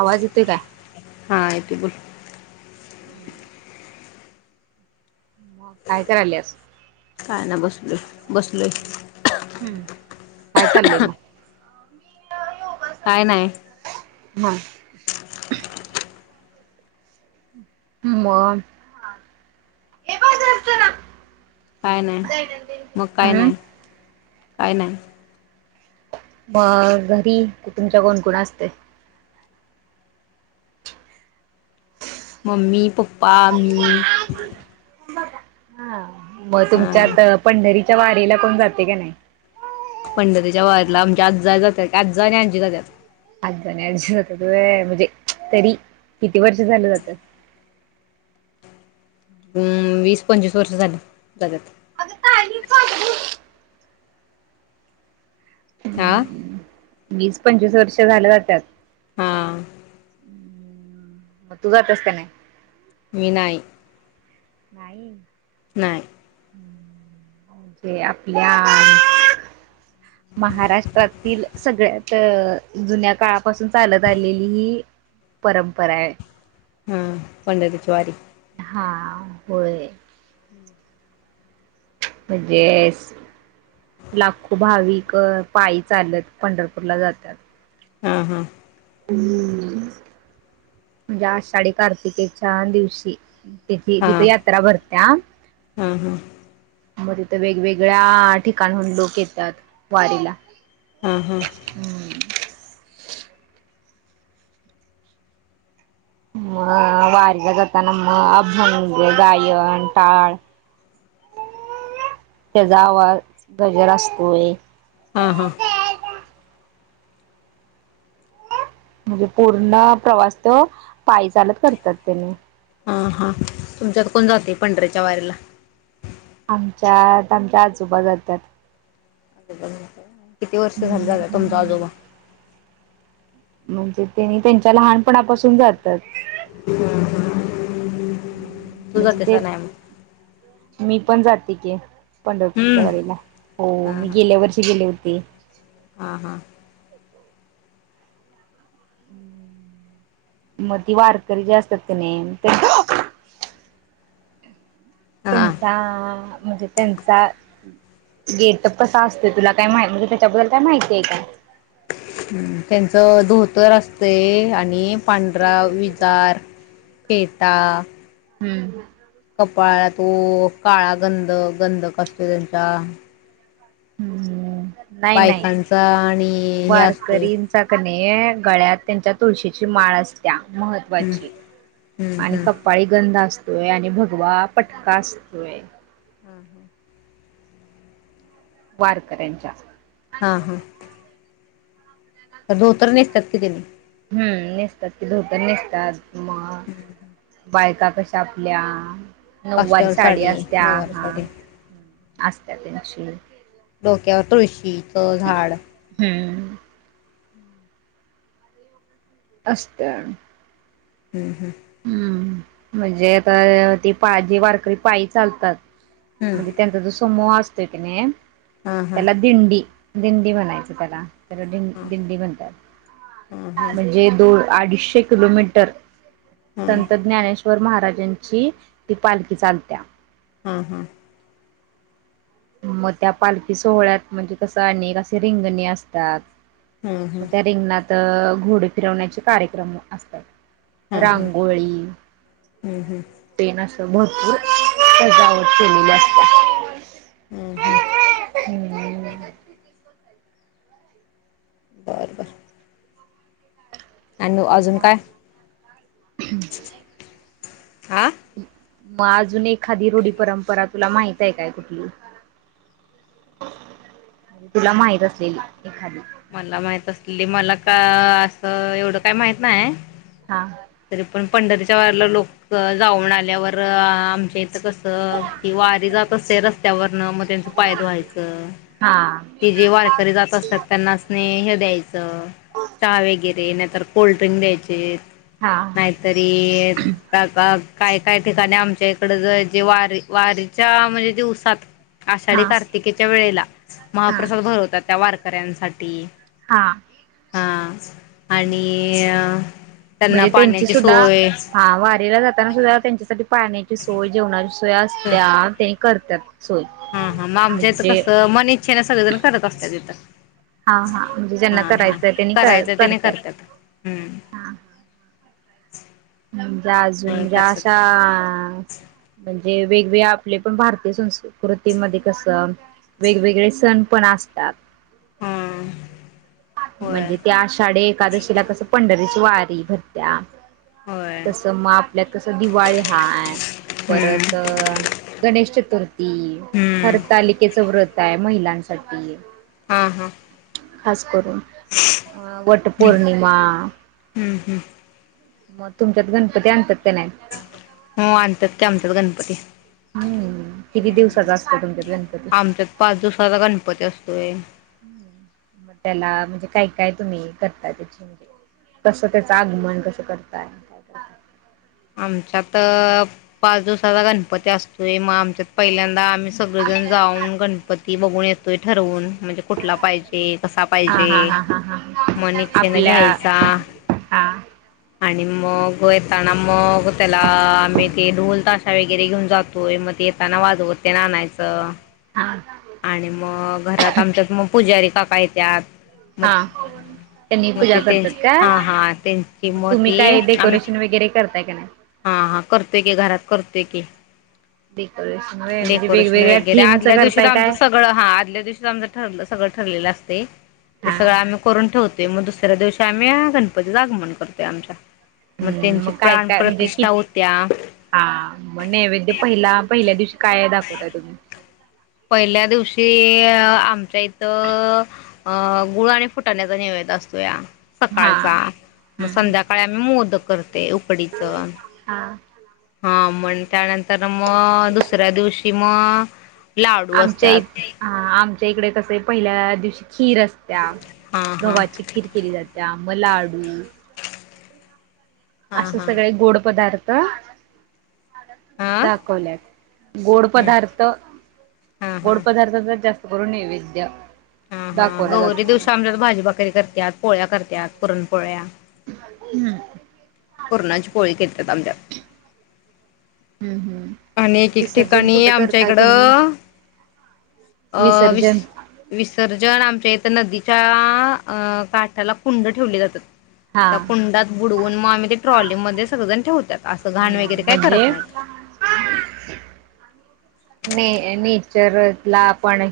आवाज येतोय काय? हा येते बोल [inaudible] म काय करायल्यास काय ना बसलोय. बसलोय हूं काय चाललंय काय नाही म मग काय नाय मकाय हम्म नाय काय नाही? मग घरी क तुमच्या कोण कोण असतय? ममी पप्पा पप्पा मी हा मग अ तुमच्यात पंढरी च्या वारीला कोण जातय का नाही? पंढरीच्या वारीला आमच्या आज्जा जातात आज्जा आणि आज्जी जातात. आजा आणि आजी जातात व्हय म्हणजे तरी किती वर्ष झालं जात्यात? हम् वीस पंचवीस वर्ष झाली जात्यात आग पाणी पाजे हां वीस पंचवीस वर्ष झाल जात्यात हा आ म तू जात्यास काय नाही? मि नाई नाई नाही. ते आपल्या आ महाराष्ट्रातील सगळ्यात अ जुन्या काळापासून चालत आलेली ही परंपरा आहे. हा पंढरी ची वारी हा होय म्हणजे लाखो भाविक पायी चालत पंढरपूरला जातात. हा हा ह् म्हणजे आषाढी कार्तिकेच्या दिवशी तिथे हां तिथे यात्रा भरत्या. हां हां मग तिथं वेगवेगळ्या ठिकाणहून लोक येतात वारीला हा हा हम्म. मग वारी ला जाताना मग अभंग, गायन, टाळ त्याचा आवाज गजर असतोय. हा हा म्हणजे पूर्ण प्रवास तो पायी चालत करतात तेनी हा हा तुमच्यात कोण जातय पंढरी च्या वारीला आमच्यात आमचे आजोबा जात्यात. किती वर्ष झालं जातात तुमच हम्म. आजोबा म्हणजे त्यांनी त्यांच्या लहानपणापासून जातात. [inaudible] तुझा म्हणजे ते तीसा नाही मग मी पण जाते की, पंढरपूरच्या हम्म. वारीला हो हा मी हा गेल्या वर्षी गेले होते. ते हा हा मग ती वारकरी जे असतात का नाही ते हा त्यांचा म्हणजे त्यांचा गेटप कसा असतय तुला काय माहि म्हणजे त्याच्याबद्दल काय माहिती आहे का? त्यांचं धोतर असतय आणि पांढरा विजार फेटा हम्म कपाळाला तो काळा गंध गंध एक असतो त्यांचा हम्म नाही नाही बायकांचा आणि हे असतोय आणि गळ्यात त्यांच्या तुळशीची माळ असत्या हम्म महत्त्वाची हम्म आणि कपाळी गंध असते होय आणि भगवा पटका असतोय. हा हा वारकऱ्यांच्या हा हा धोतर नेसतात कि त्यानी हम् नेसतात कि धोतर नेसतात मग [inaudible] बायका कशा आपल्या नऊवारी काष्ट्यावर साडी असते आ नऊवारी हा साडी असत्यात ते तसे डोक्यावर तुळशीचं झाड हम् असत्या हम् हं हम्म म्हणजे आता ते पा जे वारकरी पायी चालतात हम्म म्हणजे त्यांचा जो समूह अस असतय क नाही हा हा त्याला दिंडी दिंडी मनायच त्याला त्याला दिंड हा दिंडी हा हा म्हणतात म्हणजे दोन अडीचशे किलोमीटर हा संत ज्ञानेश्वर श्वर महाराजांची ती पालखी चालत्या हा हा मग त्या पालखी सोहळ्यात म्हणजे कसं अनेक असे रिंगणे असतात. हा म रिंगणात त घोडे फिरवण्याचे कार्यक्रम असतात. हा रांगोळी हा हा ते नस भरपूर सजावट केलेली असत्या हम्म हम्म ह [inaudible] आणि मग अजून काय? हा मग अजून एखादी रूढी परंपरा तुला माहित आहे काय कुठली तुला माहित असलेली एखादी मला माहित असली मला का असं एवढं काय माहित नाही? हा तरी पण पंढरीच्या वारीला लोक जाऊन आल्यावर आमच्या इथं कस ती वारी जात असते रस्त्यावरन मग त्यांच पाय धुवायचं हा. ती जे वारकरी जात असतात त्यासनी हे द्यायच चहा वगैरे तर कोल्ड्रिंक द्यायचे हा नाहीतरी का काय काय ठिकाणी आमच्या इकड ज जे वारी वारीच्या म्हणजे दिवसात हा आषाढी कार्तिकेच्या वेळेला हा महाप्रसाद भरवतात त्या वार हा [unintelligible] हा आणि त्यांना म्हणजे त्यांची पाण्याची सुद्धा सोय हा वारीला जाताना सुद्धा त्यांच्यासाठी पाण्या सोय जेवनाची सोय रस्त्यावर टॅकर तर हा हा मग आमच्या इथ कसं मन इच्छे न सगळेजण करत असत तिथं हा हा म्हणजे हा ज्यांना हा करायचंय त्यांनी करायचं त्याने करत्यात करतात हम्म हा म्हणजे होय अजून करतात अशा ते वेगवेगळी आपली पण भारतीय संस्कृती कृतीमध्येध्ये कसं वेगवेगळे सण पण असतात ह त्यांन काय होतय होय म्हणजे त्या आषाढी एकादशीला कस पण पंढरीची वारी भरतीया होय तस म आपल्यात कस दिवाळी हाय हम्म परत गणेश चतु [unintelligible] हम् हम्म हरतालिकेचं व्रत काय महिलांसाठी हा हा हास करून हा वटपौर्णिमा हमम् म तुमच्यात गणपती आणत्यात? हो आणत्यात की आमच्यात गणप पती. हम्म किती हम् दिवसाचा असतो तुमच्यात गणपती आमच्यात पाच दिवसाचा गणपती असतोय. हम्म. मग त्याला म्हणजे काय काय तुम्ही करताय त्याची म्हजे कसं त्याचं आगमन कस करताय काय करताय आमच्यात पाच दिवसाचा गणपती असतोय मग आमच्यात पहिल्यांदा आम्ही सगळेजण जाऊन गणपती ती बघून येतोय ठरवून म्हणजे कुठला पाहिजे कसा हा पाहिजे हा हा हा मन हा इच्छेने आपल्या घ्यायचा हा आणि मग येताना मग त्याला आम्ही ते ढोल ताशा वगैरे घेऊन जातोय मग ते येताना वाजवत तेन आणायचं हा आणि मग घरात आमच्यात मग पुजारी काका पा येत्यात मग हा त्यांनी मग पूजा ते करतात त्यांची काय हा हा त्यांची मग मग तुम्ही ती काय आम्ही डेकोरेशन वगैरे करताय काय नाही? हा हा करतोय की घरात करतोय की डेकोरेशन व्हय म्हणजे डेकोरेशन वेगवेगळ्या वगैरे थीमच आदल्या दिवशीच करताय आमचं काय सगळं हा आदल्या दिवशी आमचं ठरलं सगळं ठरलेलं असतय. ते हा सगळं आम्ही करून ठेवतो. ते मग दुसऱ्या दिवशी आम्ही गणपतीचं आगमन करतोय आमच्या म हम्म त्यांची मग प्राण प्रत [unintelligible] हा म नेवैद्य पहिला पहिल्या दिवशी काय दाखवताय तुम्ही पहिल्या दिवशी आमच्या इथं अ गुळ आणि फुटाण्याचा नेवैद्य असतोया हा सकाळचा मग हम्म संध्याकाळी आम्ही मोदक करत ते उकडीचं हा हा मग त्यानंतर तर मग दुसऱ्या दिवशी म आमच्या इ आम आच्या इकडे कसे पहिल्या दिवशी खीर असत्या हा हा गव्हाची खीर केली जाते त्या म लाडू हा असं हा सगळे गोड पदार्थ आ.. [unintelligible] हा [unintelligible] दाखवल्या गोड हम्म पदार्थ हा गोड हा पदार्थ जर जास्त गुरू नैवेद्य हा हा दाखवला गौरी जातो दिवसा आमच्यात भाजी भाकरी करत्यात पोळ्या करत्या पुरणपोळ्या [unintelligible] हम्म पुरणाची पोळी केलत्यात आमच्यात हम्म हम्म आणि एक एक विसर्जन ठिकाणी कुठं आमच्या करताय इकड अ तुम्ही विस विसर्जन विसर्जन आमच्या नदीच्या अ काठाला कुंड ठेवले जातात हा त्या कुंडात बुडवून मग आम्ही ते ट्रॉलीमध्ये सगळेजण ठेवतात असं घाण हम्म वगैरे काही करत म्हणजे नाहीत [unintelligible] ने नेचर ला पण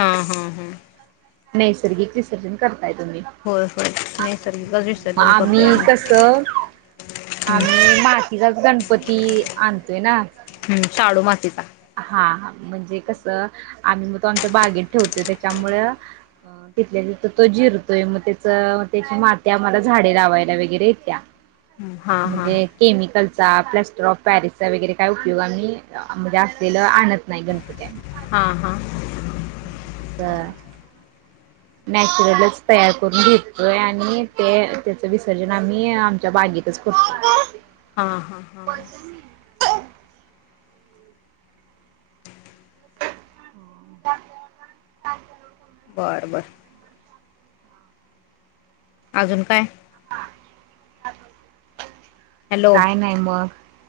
हा हा हा नैसर्गिक विसर्जन कर तुम्ही होय होय नैसर्गिकच विसर्जन आम्ही करतोय कस हम्म आम्ही [unintelligible] मातीचाच गणपती आणतोय ना तीचा हा हा म्हणजे कसं आम्ही मग तो आमच्या बागेत ठेवतोय त्याच्यामुळं तिथल्या तिथ तो जिरतोय मग त्याच त्याची माती आम्हाला झाडे लावायला वगैरे येत्या हां हां म्हणजे केमिकलचा प्लास्टर ऑफ पॅरिसचा वगैरे काय उपयोग आम्ही म्हणजे [unintelligible] आणत नाही गण [inaudible] हा हा अस नॅचरलच [unintelligible] तयार करून घेतोय आणि ते [unintelligible] त्याच विसर्जन आम्ही आमच्या बागेतच करतो हां हां हां हां [inaudible] बरं बरं अजून काय? [inaudible] हॅलो काय नाही? मग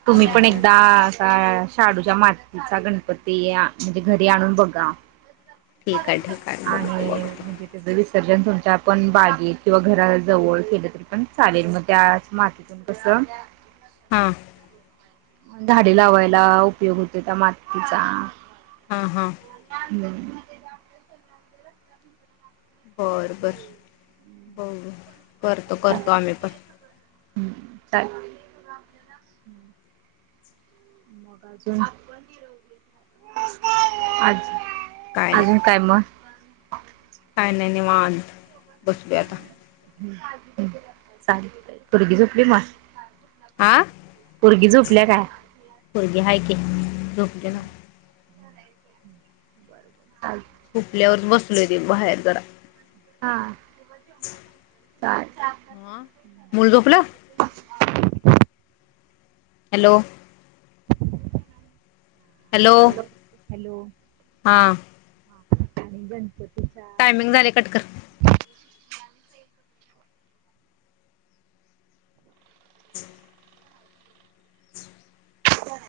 तुम्ही हां पण हां एकदा असा शाडूच्या मातीचा गणपती आ म्हणजे घरी आणून बघा ठीक आहे ठीक [inaudible] आहे बघतो आणि बघतो म्हणजे ते विसर्जन तुमच्या पण बागेत किंवा घरा जवळ केलं तरी पण चालेल मग त्याच मातीतून कस हा झाडे लावायला उपयोग होतोय त्या मातीचा हां हां [unintelligible] होय बर होय. करतो करतो आम्ही पण हम्म छान मग अजून आज अजून काय मग? [inaudible] काय नाही निवांत बसलोय आता? [inaudible] चालतंय पूर्गी झोपली म आ पोरगी हाय की झोप त्यानं आई झुपल्यावरच बसलोय बाहेर जरा हा चालतय. मुल झोपल. [inaudible] हॅलो हॅलो हॅलो हा हा आणि गणपत टायमिंग झाले कट कर. [inaudible] व्हय